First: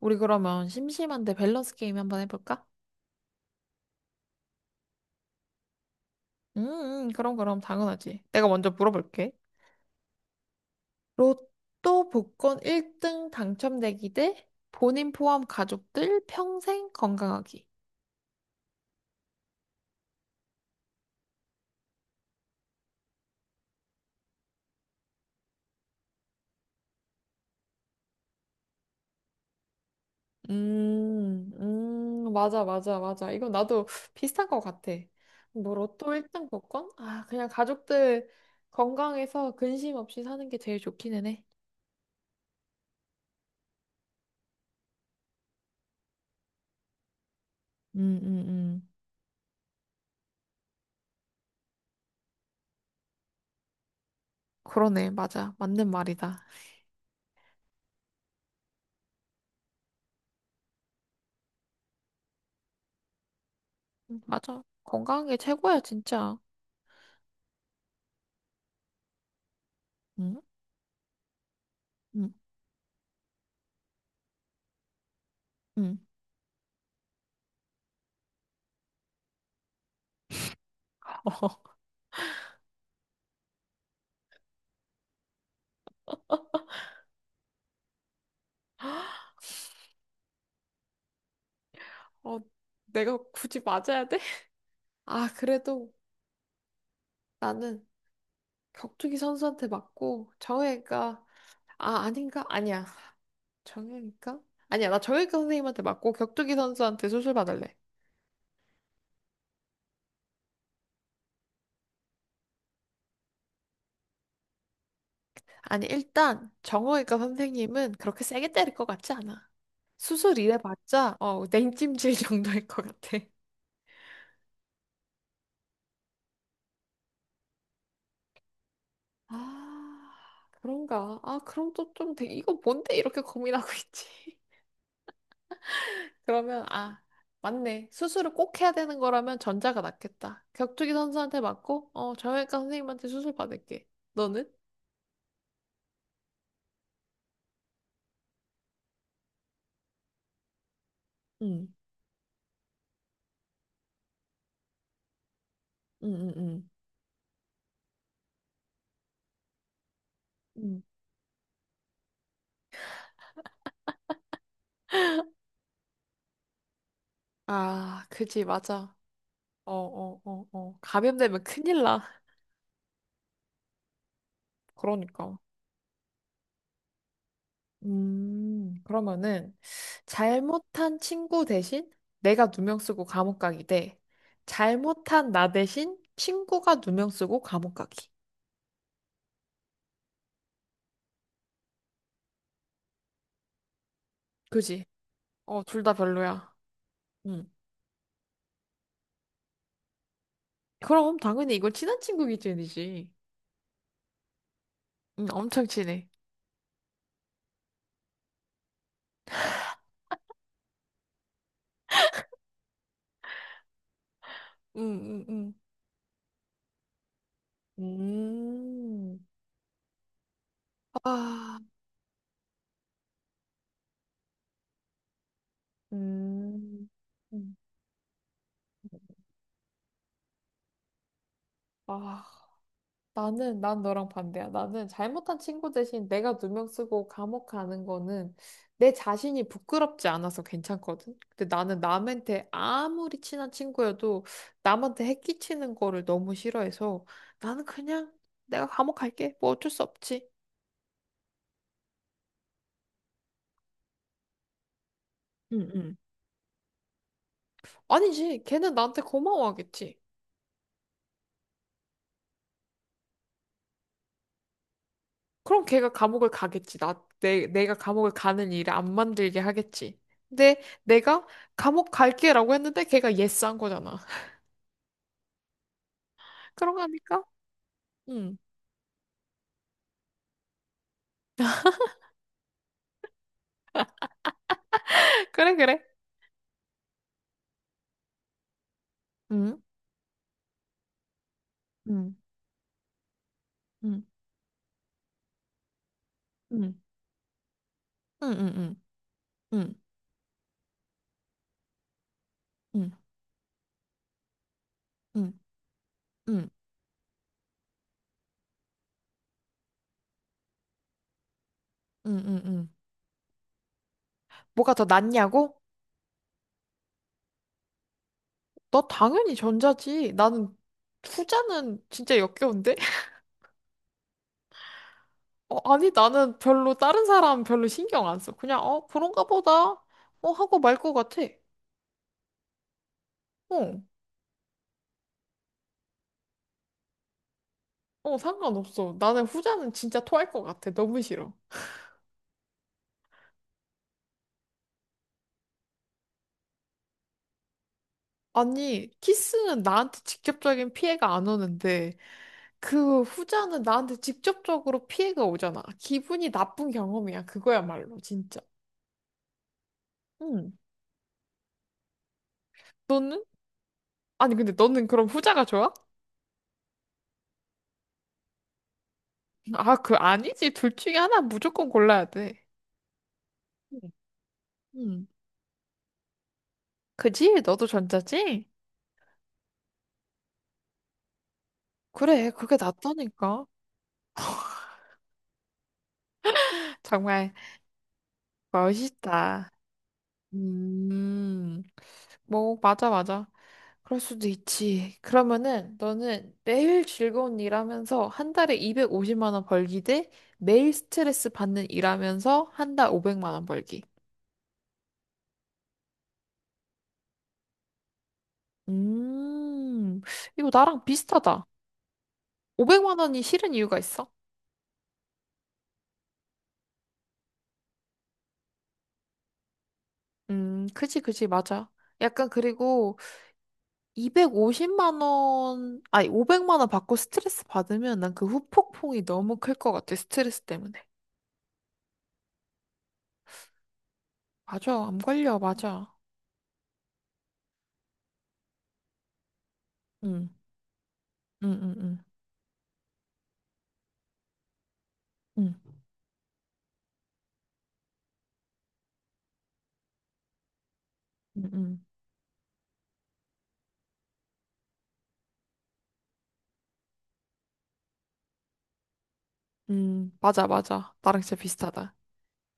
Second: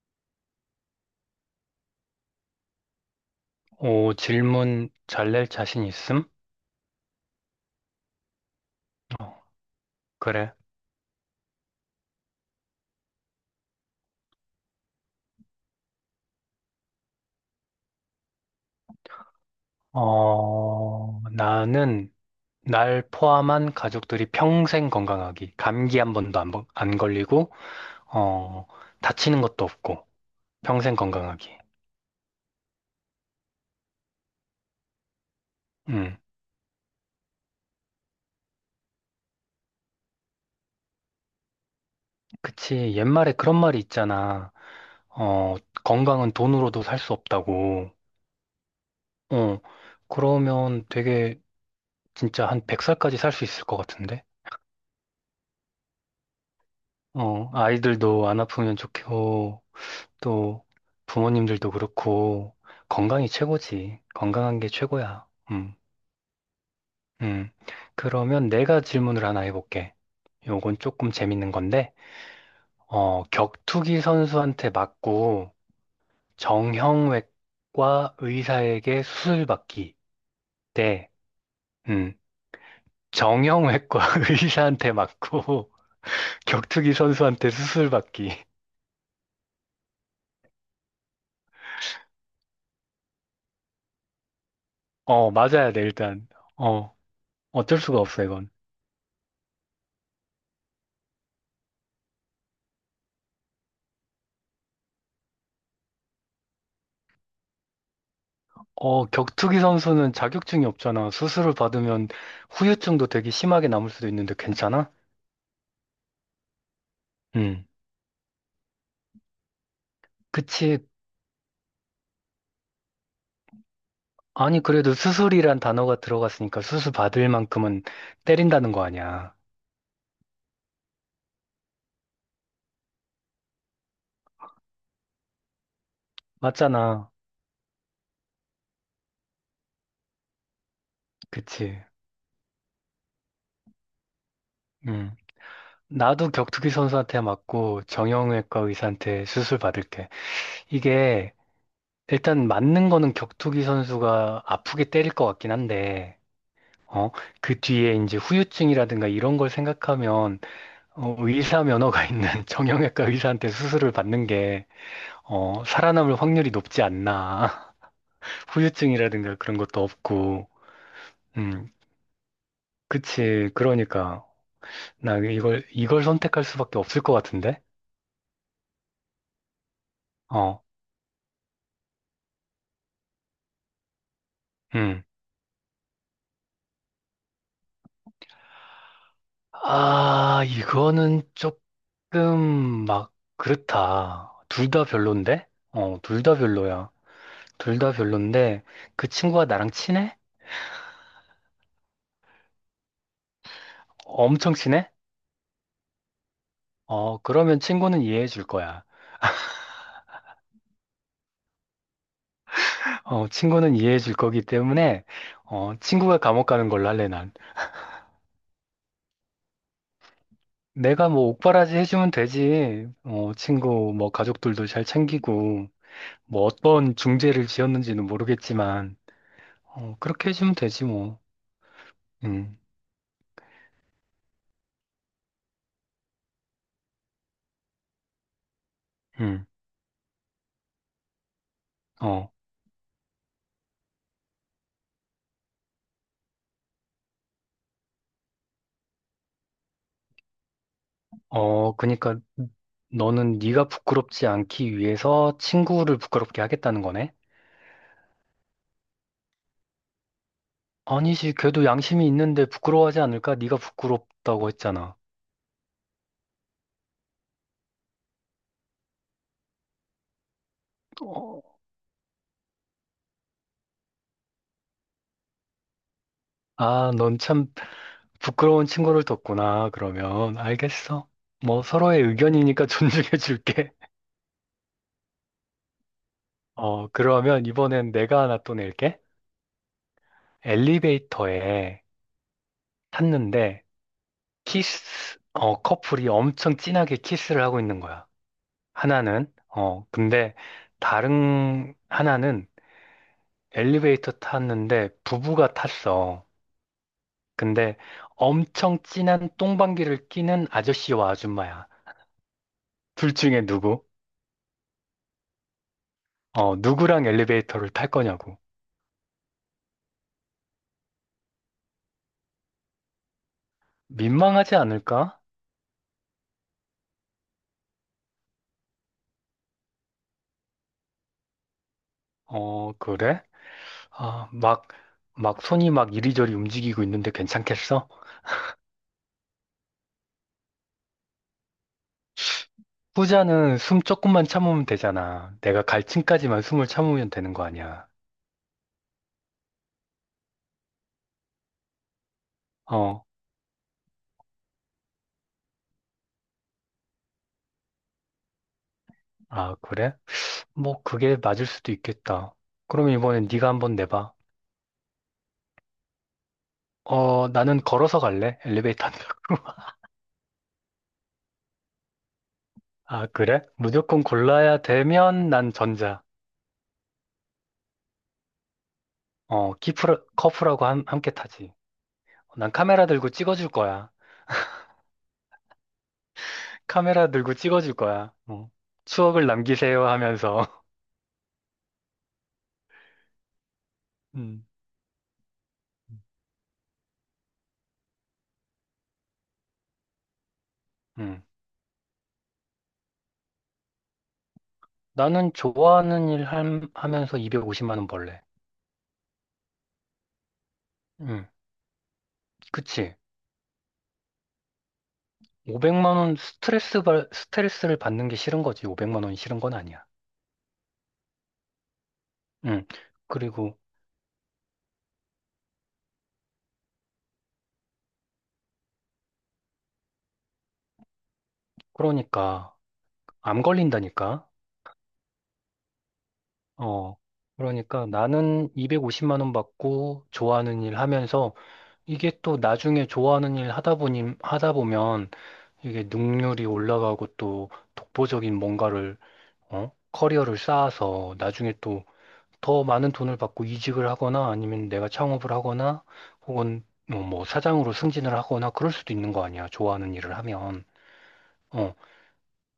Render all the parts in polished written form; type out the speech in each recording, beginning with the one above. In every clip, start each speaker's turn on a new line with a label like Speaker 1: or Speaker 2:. Speaker 1: 우리 그러면 심심한데 밸런스 게임 한번 해볼까?
Speaker 2: 오, 질문 잘 낼 자신 있음?
Speaker 1: 음, 그럼 당연하지. 내가 먼저 물어볼게.
Speaker 2: 어, 그래.
Speaker 1: 로또 복권 1등 당첨되기 대 본인 포함 가족들 평생 건강하기.
Speaker 2: 어, 나는 날 포함한 가족들이 평생 건강하기. 감기 한 번도 안 걸리고, 어, 다치는 것도 없고, 평생 건강하기.
Speaker 1: 맞아, 맞아, 맞아. 이건 나도 비슷한 것 같아. 뭐 로또
Speaker 2: 음,
Speaker 1: 1등 복권? 아, 그냥 가족들 건강해서 근심 없이 사는 게 제일 좋기는 해.
Speaker 2: 그치. 옛말에 그런 말이 있잖아. 어, 건강은 돈으로도 살 수 없다고.
Speaker 1: 음, 음, 음.
Speaker 2: 어, 그러면 되게 진짜 한 100살까지 살 수 있을 것 같은데?
Speaker 1: 그러네, 맞아. 맞는 말이다.
Speaker 2: 어, 아이들도 안 아프면 좋고, 또 부모님들도 그렇고 건강이 최고지. 건강한
Speaker 1: 맞아.
Speaker 2: 게
Speaker 1: 건강한
Speaker 2: 최고야.
Speaker 1: 게 최고야, 진짜.
Speaker 2: 음. 그러면 내가 질문을 하나 해볼게.
Speaker 1: 응?
Speaker 2: 요건 조금 재밌는 건데,
Speaker 1: 응,
Speaker 2: 어, 격투기 선수한테 맞고
Speaker 1: 응.
Speaker 2: 정형외과 의사에게 수술받기 대,
Speaker 1: 어.
Speaker 2: 음, 정형외과 의사한테 맞고 격투기 선수한테 수술받기.
Speaker 1: 어, 내가 굳이 맞아야 돼? 아,
Speaker 2: 어, 맞아야 돼,
Speaker 1: 그래도
Speaker 2: 일단. 어, 어쩔
Speaker 1: 나는
Speaker 2: 수가 없어, 이건.
Speaker 1: 격투기 선수한테 맞고 정혜가 아, 아닌가? 아니야. 정혜니까? 아니야. 나 정혜가 선생님한테 맞고 격투기 선수한테 수술 받을래.
Speaker 2: 어, 격투기 선수는 자격증이 없잖아. 수술을 받으면 후유증도 되게 심하게 남을 수도 있는데 괜찮아?
Speaker 1: 아니, 일단 정외과
Speaker 2: 응.
Speaker 1: 선생님은 그렇게 세게 때릴 것 같지 않아. 수술
Speaker 2: 그치.
Speaker 1: 이래봤자 냉찜질 정도일 것 같아.
Speaker 2: 아니, 그래도 수술이란 단어가 들어갔으니까 수술 받을 만큼은 때린다는 거 아니야.
Speaker 1: 아, 그런가? 아, 그럼 또 좀, 이거 뭔데 이렇게 고민하고 있지? 그러면, 아,
Speaker 2: 맞잖아.
Speaker 1: 맞네. 수술을 꼭 해야 되는 거라면 전자가 낫겠다. 격투기 선수한테
Speaker 2: 그치.
Speaker 1: 맞고, 정형외과 선생님한테 수술 받을게. 너는?
Speaker 2: 응. 나도 격투기 선수한테 맞고 정형외과 의사한테 수술 받을게. 이게
Speaker 1: 응,
Speaker 2: 일단 맞는 거는 격투기 선수가 아프게 때릴 것 같긴
Speaker 1: 응,
Speaker 2: 한데,
Speaker 1: 응, 응.
Speaker 2: 어, 그 뒤에 이제 후유증이라든가 이런 걸 생각하면
Speaker 1: 응
Speaker 2: 어, 의사 면허가 있는 정형외과 의사한테 수술을 받는 게, 어, 살아남을 확률이 높지 않나.
Speaker 1: 아, 그지, 맞아.
Speaker 2: 후유증이라든가 그런
Speaker 1: 어,
Speaker 2: 것도
Speaker 1: 어, 어,
Speaker 2: 없고,
Speaker 1: 어. 감염되면
Speaker 2: 음,
Speaker 1: 큰일 나.
Speaker 2: 그치. 그러니까, 나
Speaker 1: 그러니까.
Speaker 2: 이걸 선택할 수밖에 없을 것 같은데?
Speaker 1: 그러면은
Speaker 2: 어,
Speaker 1: 잘못한 친구 대신 내가 누명 쓰고 감옥 가기 대
Speaker 2: 음.
Speaker 1: 잘못한 나 대신 친구가 누명 쓰고 감옥 가기.
Speaker 2: 아, 이거는 조금 막, 그렇다. 둘
Speaker 1: 그지?
Speaker 2: 다 별론데?
Speaker 1: 어, 둘 다
Speaker 2: 어, 둘 다
Speaker 1: 별로야.
Speaker 2: 별로야. 둘 다 별론데, 그 친구가 나랑 친해?
Speaker 1: 그럼 당연히 이걸 친한 친구 기준이지.
Speaker 2: 엄청 친해?
Speaker 1: 응, 엄청 친해.
Speaker 2: 어, 그러면 친구는 이해해 줄 거야. 어, 친구는 이해해 줄 거기
Speaker 1: 응,
Speaker 2: 때문에,
Speaker 1: 응,
Speaker 2: 어, 친구가 감옥 가는 걸로 할래, 난.
Speaker 1: 응.
Speaker 2: 내가 뭐
Speaker 1: 아,
Speaker 2: 옥바라지 해주면 되지. 어, 친구, 뭐 가족들도 잘 챙기고, 뭐
Speaker 1: 음,
Speaker 2: 어떤 중죄를
Speaker 1: 음.
Speaker 2: 지었는지는 모르겠지만, 어, 그렇게 해주면 되지, 뭐.
Speaker 1: 아,
Speaker 2: 음,
Speaker 1: 난 너랑 반대야. 나는 잘못한 친구 대신 내가 누명 쓰고 감옥 가는 거는 내
Speaker 2: 음,
Speaker 1: 자신이 부끄럽지 않아서 괜찮거든. 근데 나는
Speaker 2: 어,
Speaker 1: 남한테 아무리 친한 친구여도 남한테 해끼치는 거를 너무 싫어해서 나는 그냥 내가 감옥 갈게. 뭐 어쩔 수 없지.
Speaker 2: 그니까 너는 네가 부끄럽지 않기 위해서
Speaker 1: 응응
Speaker 2: 친구를 부끄럽게 하겠다는 거네?
Speaker 1: 아니지. 걔는 나한테 고마워하겠지.
Speaker 2: 아니지, 걔도 양심이 있는데 부끄러워하지 않을까? 네가 부끄럽다고 했잖아.
Speaker 1: 그럼 걔가 감옥을 가겠지. 내가 감옥을 가는 일을 안 만들게 하겠지. 근데 내가
Speaker 2: 어,
Speaker 1: 감옥 갈게라고 했는데 걔가 예스한 거잖아. 그런
Speaker 2: 아,
Speaker 1: 거니까?
Speaker 2: 넌참
Speaker 1: 응.
Speaker 2: 부끄러운 친구를 뒀구나. 그러면 알겠어. 뭐 서로의 의견이니까 존중해 줄게.
Speaker 1: 그래, 그래.
Speaker 2: 어, 그러면 이번엔 내가 하나 또 낼게.
Speaker 1: 응,
Speaker 2: 엘리베이터에
Speaker 1: 응,
Speaker 2: 탔는데
Speaker 1: 응,
Speaker 2: 커플이 엄청
Speaker 1: 응,
Speaker 2: 진하게 키스를 하고 있는 거야.
Speaker 1: 응, 응, 응,
Speaker 2: 하나는
Speaker 1: 응,
Speaker 2: 근데 다른 하나는
Speaker 1: 응,
Speaker 2: 엘리베이터 탔는데
Speaker 1: 응,
Speaker 2: 부부가 탔어.
Speaker 1: 응, 응,
Speaker 2: 근데 엄청 진한 똥방귀를 끼는 아저씨와 아줌마야.
Speaker 1: 응. 응, 응.
Speaker 2: 둘 중에 누구?
Speaker 1: 뭐가 더 낫냐고?
Speaker 2: 어, 누구랑 엘리베이터를 탈 거냐고.
Speaker 1: 너 당연히 전자지. 나는 후자는 진짜 역겨운데?
Speaker 2: 민망하지 않을까?
Speaker 1: 어, 아니, 나는 별로 다른 사람 별로 신경 안 써. 그냥, 그런가 보다. 어, 하고 말 것 같아.
Speaker 2: 어, 그래?
Speaker 1: 어,
Speaker 2: 아, 막 손이 막 이리저리 움직이고 있는데 괜찮겠어?
Speaker 1: 어, 상관없어. 나는 후자는 진짜 토할 것 같아. 너무 싫어.
Speaker 2: 후자는 숨 조금만 참으면 되잖아. 내가 갈 층까지만 숨을 참으면 되는 거 아니야.
Speaker 1: 아니, 키스는 나한테 직접적인 피해가 안 오는데, 그
Speaker 2: 어,
Speaker 1: 후자는 나한테 직접적으로 피해가 오잖아. 기분이 나쁜 경험이야. 그거야말로, 진짜.
Speaker 2: 아, 그래?
Speaker 1: 응.
Speaker 2: 뭐, 그게 맞을 수도 있겠다. 그럼
Speaker 1: 너는?
Speaker 2: 이번엔 네가 한번 내봐.
Speaker 1: 아니, 근데 너는 그럼 후자가 좋아?
Speaker 2: 어, 나는 걸어서 갈래? 엘리베이터 안 타고.
Speaker 1: 아, 그 아니지. 둘 중에 하나 무조건 골라야 돼.
Speaker 2: 아, 그래?
Speaker 1: 응.
Speaker 2: 무조건 골라야
Speaker 1: 응.
Speaker 2: 되면 난 전자.
Speaker 1: 그지? 너도 전자지?
Speaker 2: 어, 커프라고 함께 타지.
Speaker 1: 그래,
Speaker 2: 난
Speaker 1: 그게
Speaker 2: 카메라 들고
Speaker 1: 낫다니까.
Speaker 2: 찍어줄 거야. 카메라
Speaker 1: 정말
Speaker 2: 들고 찍어줄 거야. 어. 추억을
Speaker 1: 멋있다.
Speaker 2: 남기세요 하면서.
Speaker 1: 음, 뭐, 맞아, 맞아. 그럴 수도
Speaker 2: 음.
Speaker 1: 있지. 그러면은 너는 매일 즐거운 일 하면서 한 달에 250만 원 벌기 대 매일
Speaker 2: 음.
Speaker 1: 스트레스 받는 일 하면서 한 달 500만 원 벌기.
Speaker 2: 나는 좋아하는 일 하면서 250만 원 벌래.
Speaker 1: 음, 이거 나랑
Speaker 2: 음.
Speaker 1: 비슷하다.
Speaker 2: 그치.
Speaker 1: 500만 원이 싫은 이유가 있어?
Speaker 2: 500만 원 스트레스를 받는 게 싫은 거지. 500만 원이 싫은 건 아니야.
Speaker 1: 그지, 그지, 맞아. 약간
Speaker 2: 음.
Speaker 1: 그리고
Speaker 2: 그리고
Speaker 1: 250만 원, 아니, 500만 원 받고 스트레스 받으면 난 그 후폭풍이 너무 클 것 같아, 스트레스 때문에.
Speaker 2: 그러니까 암 걸린다니까.
Speaker 1: 맞아, 암 걸려, 맞아.
Speaker 2: 어. 그러니까 나는 250만 원 받고
Speaker 1: 응,
Speaker 2: 좋아하는 일 하면서
Speaker 1: 응, 응, 응,
Speaker 2: 이게 또 나중에 좋아하는 일 하다 보면
Speaker 1: 응,
Speaker 2: 이게 능률이 올라가고 또 독보적인 뭔가를, 어? 커리어를 쌓아서
Speaker 1: 응,
Speaker 2: 나중에
Speaker 1: 응,
Speaker 2: 또 더 많은 돈을 받고 이직을 하거나 아니면 내가 창업을 하거나 혹은 어, 뭐 사장으로 승진을 하거나 그럴 수도 있는 거 아니야. 좋아하는
Speaker 1: 응,
Speaker 2: 일을
Speaker 1: 맞아,
Speaker 2: 하면.
Speaker 1: 맞아. 나랑 진짜
Speaker 2: 어,
Speaker 1: 비슷하다.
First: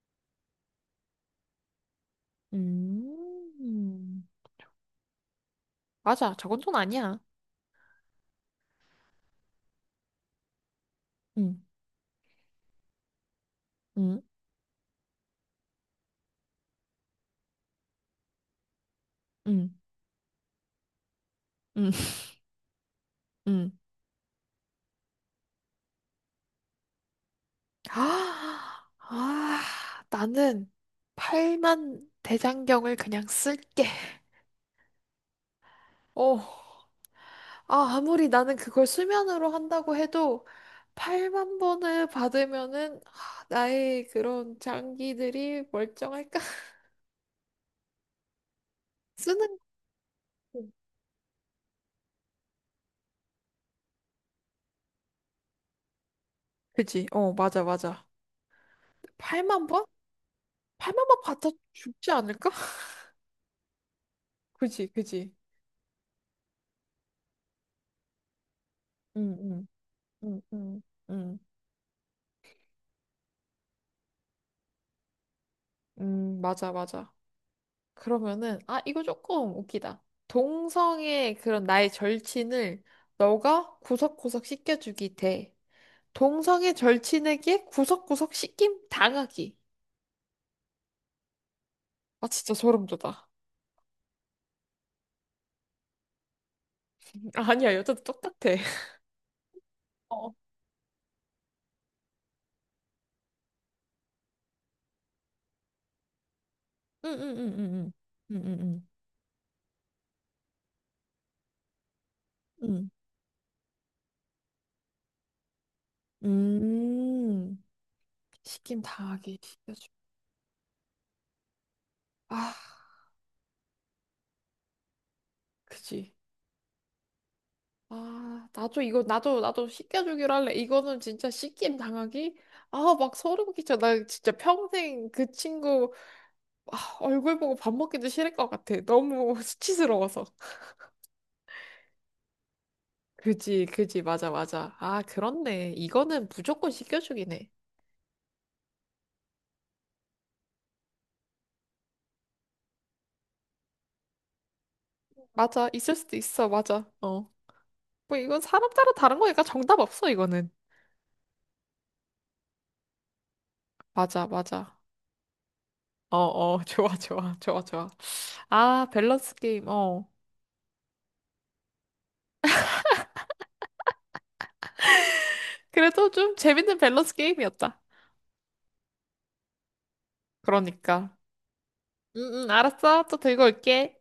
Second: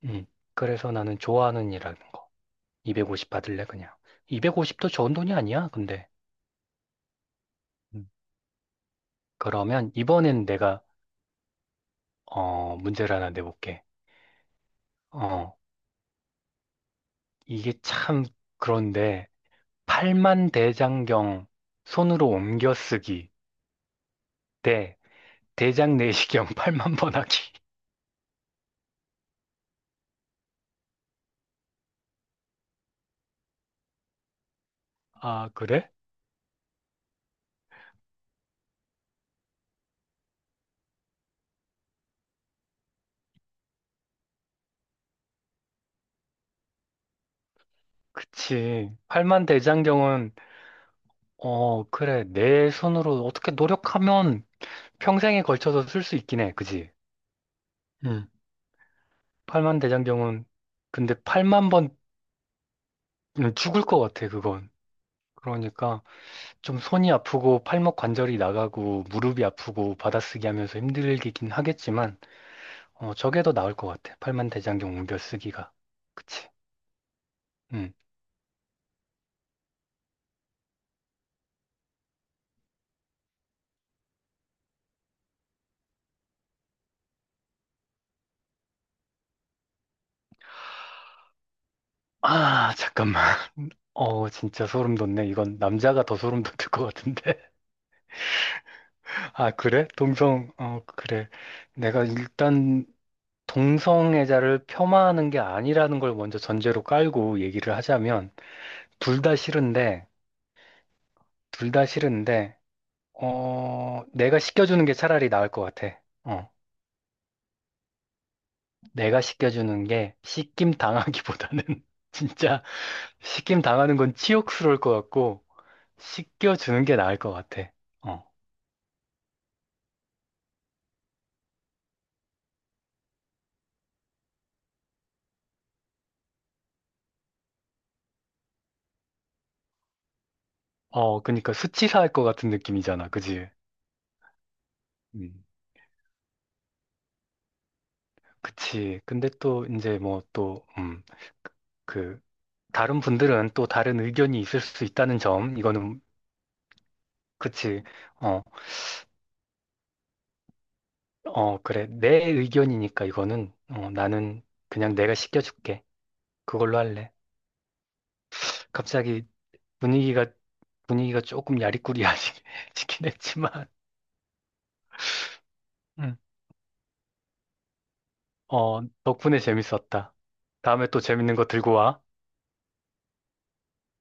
Speaker 2: 음. 그래서 나는 좋아하는 일하는 거. 250 받을래, 그냥.
Speaker 1: 음,
Speaker 2: 250도 좋은 돈이 아니야, 근데.
Speaker 1: 맞아, 저건 돈 아니야.
Speaker 2: 음. 그러면 이번엔 내가,
Speaker 1: 응,
Speaker 2: 어, 문제를 하나 내볼게.
Speaker 1: 응,
Speaker 2: 어, 이게 참 그런데
Speaker 1: 응,
Speaker 2: 팔만 대장경
Speaker 1: 응,
Speaker 2: 손으로 옮겨 쓰기
Speaker 1: 응.
Speaker 2: 대 대장 내시경 팔만번 하기.
Speaker 1: 아, 아, 나는 팔만 대장경을 그냥 쓸게.
Speaker 2: 아, 그래?
Speaker 1: 어. 아, 아무리 나는 그걸 수면으로 한다고 해도 8만 번을 받으면은 아, 나의 그런 장기들이 멀쩡할까?
Speaker 2: 그치. 팔만
Speaker 1: 쓰는
Speaker 2: 대장경은
Speaker 1: 거.
Speaker 2: 어, 그래. 내 손으로 어떻게 노력하면 평생에 걸쳐서 쓸 수 있긴 해. 그지?
Speaker 1: 그지? 어, 맞아, 맞아.
Speaker 2: 응. 팔
Speaker 1: 8만
Speaker 2: 만
Speaker 1: 번?
Speaker 2: 대장경은
Speaker 1: 8만
Speaker 2: 근데
Speaker 1: 번
Speaker 2: 팔
Speaker 1: 받아
Speaker 2: 만번
Speaker 1: 죽지 않을까?
Speaker 2: 죽을 것 같아, 그건.
Speaker 1: 그지, 그지.
Speaker 2: 그러니까 좀 손이 아프고 팔목 관절이 나가고
Speaker 1: 응,
Speaker 2: 무릎이
Speaker 1: 응,
Speaker 2: 아프고
Speaker 1: 응,
Speaker 2: 받아쓰기 하면서
Speaker 1: 응, 응,
Speaker 2: 힘들긴 하겠지만 어, 저게 더 나을 것 같아. 팔만대장경 웅변 쓰기가.
Speaker 1: 응,
Speaker 2: 그치?
Speaker 1: 맞아, 맞아.
Speaker 2: 응.
Speaker 1: 그러면은 아, 이거 조금 웃기다. 동성의 그런 나의 절친을 너가 구석구석 씻겨주기 대 동성애 절친에게 구석구석 씻김 당하기. 아, 진짜
Speaker 2: 아,
Speaker 1: 소름 돋아.
Speaker 2: 잠깐만. 어, 진짜 소름 돋네. 이건 남자가 더 소름 돋을 것 같은데.
Speaker 1: 아니야, 여자도 똑같아.
Speaker 2: 아, 그래?
Speaker 1: 어.
Speaker 2: 그래. 내가 일단 동성애자를 폄하하는 게 아니라는 걸 먼저 전제로 깔고
Speaker 1: 응응응응응.
Speaker 2: 얘기를
Speaker 1: 응응응.
Speaker 2: 하자면, 둘 다 싫은데, 둘 다 싫은데,
Speaker 1: 응. 응,
Speaker 2: 어, 내가 시켜주는 게 차라리 나을 것 같아.
Speaker 1: 응,
Speaker 2: 어,
Speaker 1: 응, 응, 응. 응. 음. 시김
Speaker 2: 내가
Speaker 1: 당하기
Speaker 2: 시켜주는
Speaker 1: 시켜주.
Speaker 2: 게 시킴 당하기보다는
Speaker 1: 아,
Speaker 2: 진짜 시킴 당하는 건 치욕스러울 것 같고,
Speaker 1: 그지.
Speaker 2: 씻겨주는 게 나을 것 같아. 어.
Speaker 1: 아, 나도 이거 나도 시켜주기로 할래. 이거는 진짜 시김 당하기. 아, 막 소름 끼쳐. 나 진짜 평생 그 친구 아, 얼굴 보고 밥 먹기도 싫을 것 같아. 너무 수치스러워서.
Speaker 2: 어, 그니까 수치사할 것 같은 느낌이잖아. 그지?
Speaker 1: 그지, 그지, 맞아, 맞아. 아,
Speaker 2: 음.
Speaker 1: 그렇네. 이거는 무조건 시켜주긴 해.
Speaker 2: 그치. 근데 또 이제 뭐 또, 그, 다른 분들은 또 다른 의견이 있을 수 있다는 점,
Speaker 1: 맞아, 있을
Speaker 2: 이거는,
Speaker 1: 수도 있어, 맞아. 어.
Speaker 2: 그치.
Speaker 1: 뭐, 이건
Speaker 2: 어,
Speaker 1: 사람 따라 다른 거니까 정답 없어, 이거는.
Speaker 2: 어, 그래. 내 의견이니까 이거는,
Speaker 1: 맞아,
Speaker 2: 나는
Speaker 1: 맞아.
Speaker 2: 그냥 내가 시켜줄게.
Speaker 1: 어, 어,
Speaker 2: 그걸로
Speaker 1: 좋아,
Speaker 2: 할래.
Speaker 1: 좋아, 좋아, 좋아. 아,
Speaker 2: 갑자기
Speaker 1: 밸런스 게임, 어.
Speaker 2: 분위기가, 분위기가 조금 야리꾸리하시긴 했지만,
Speaker 1: 그래도 좀 재밌는 밸런스 게임이었다.
Speaker 2: 어, 덕분에 재밌었다. 다음에 또
Speaker 1: 그러니까.
Speaker 2: 재밌는 거 들고 와.
Speaker 1: 응, 응, 알았어. 또 들고 올게.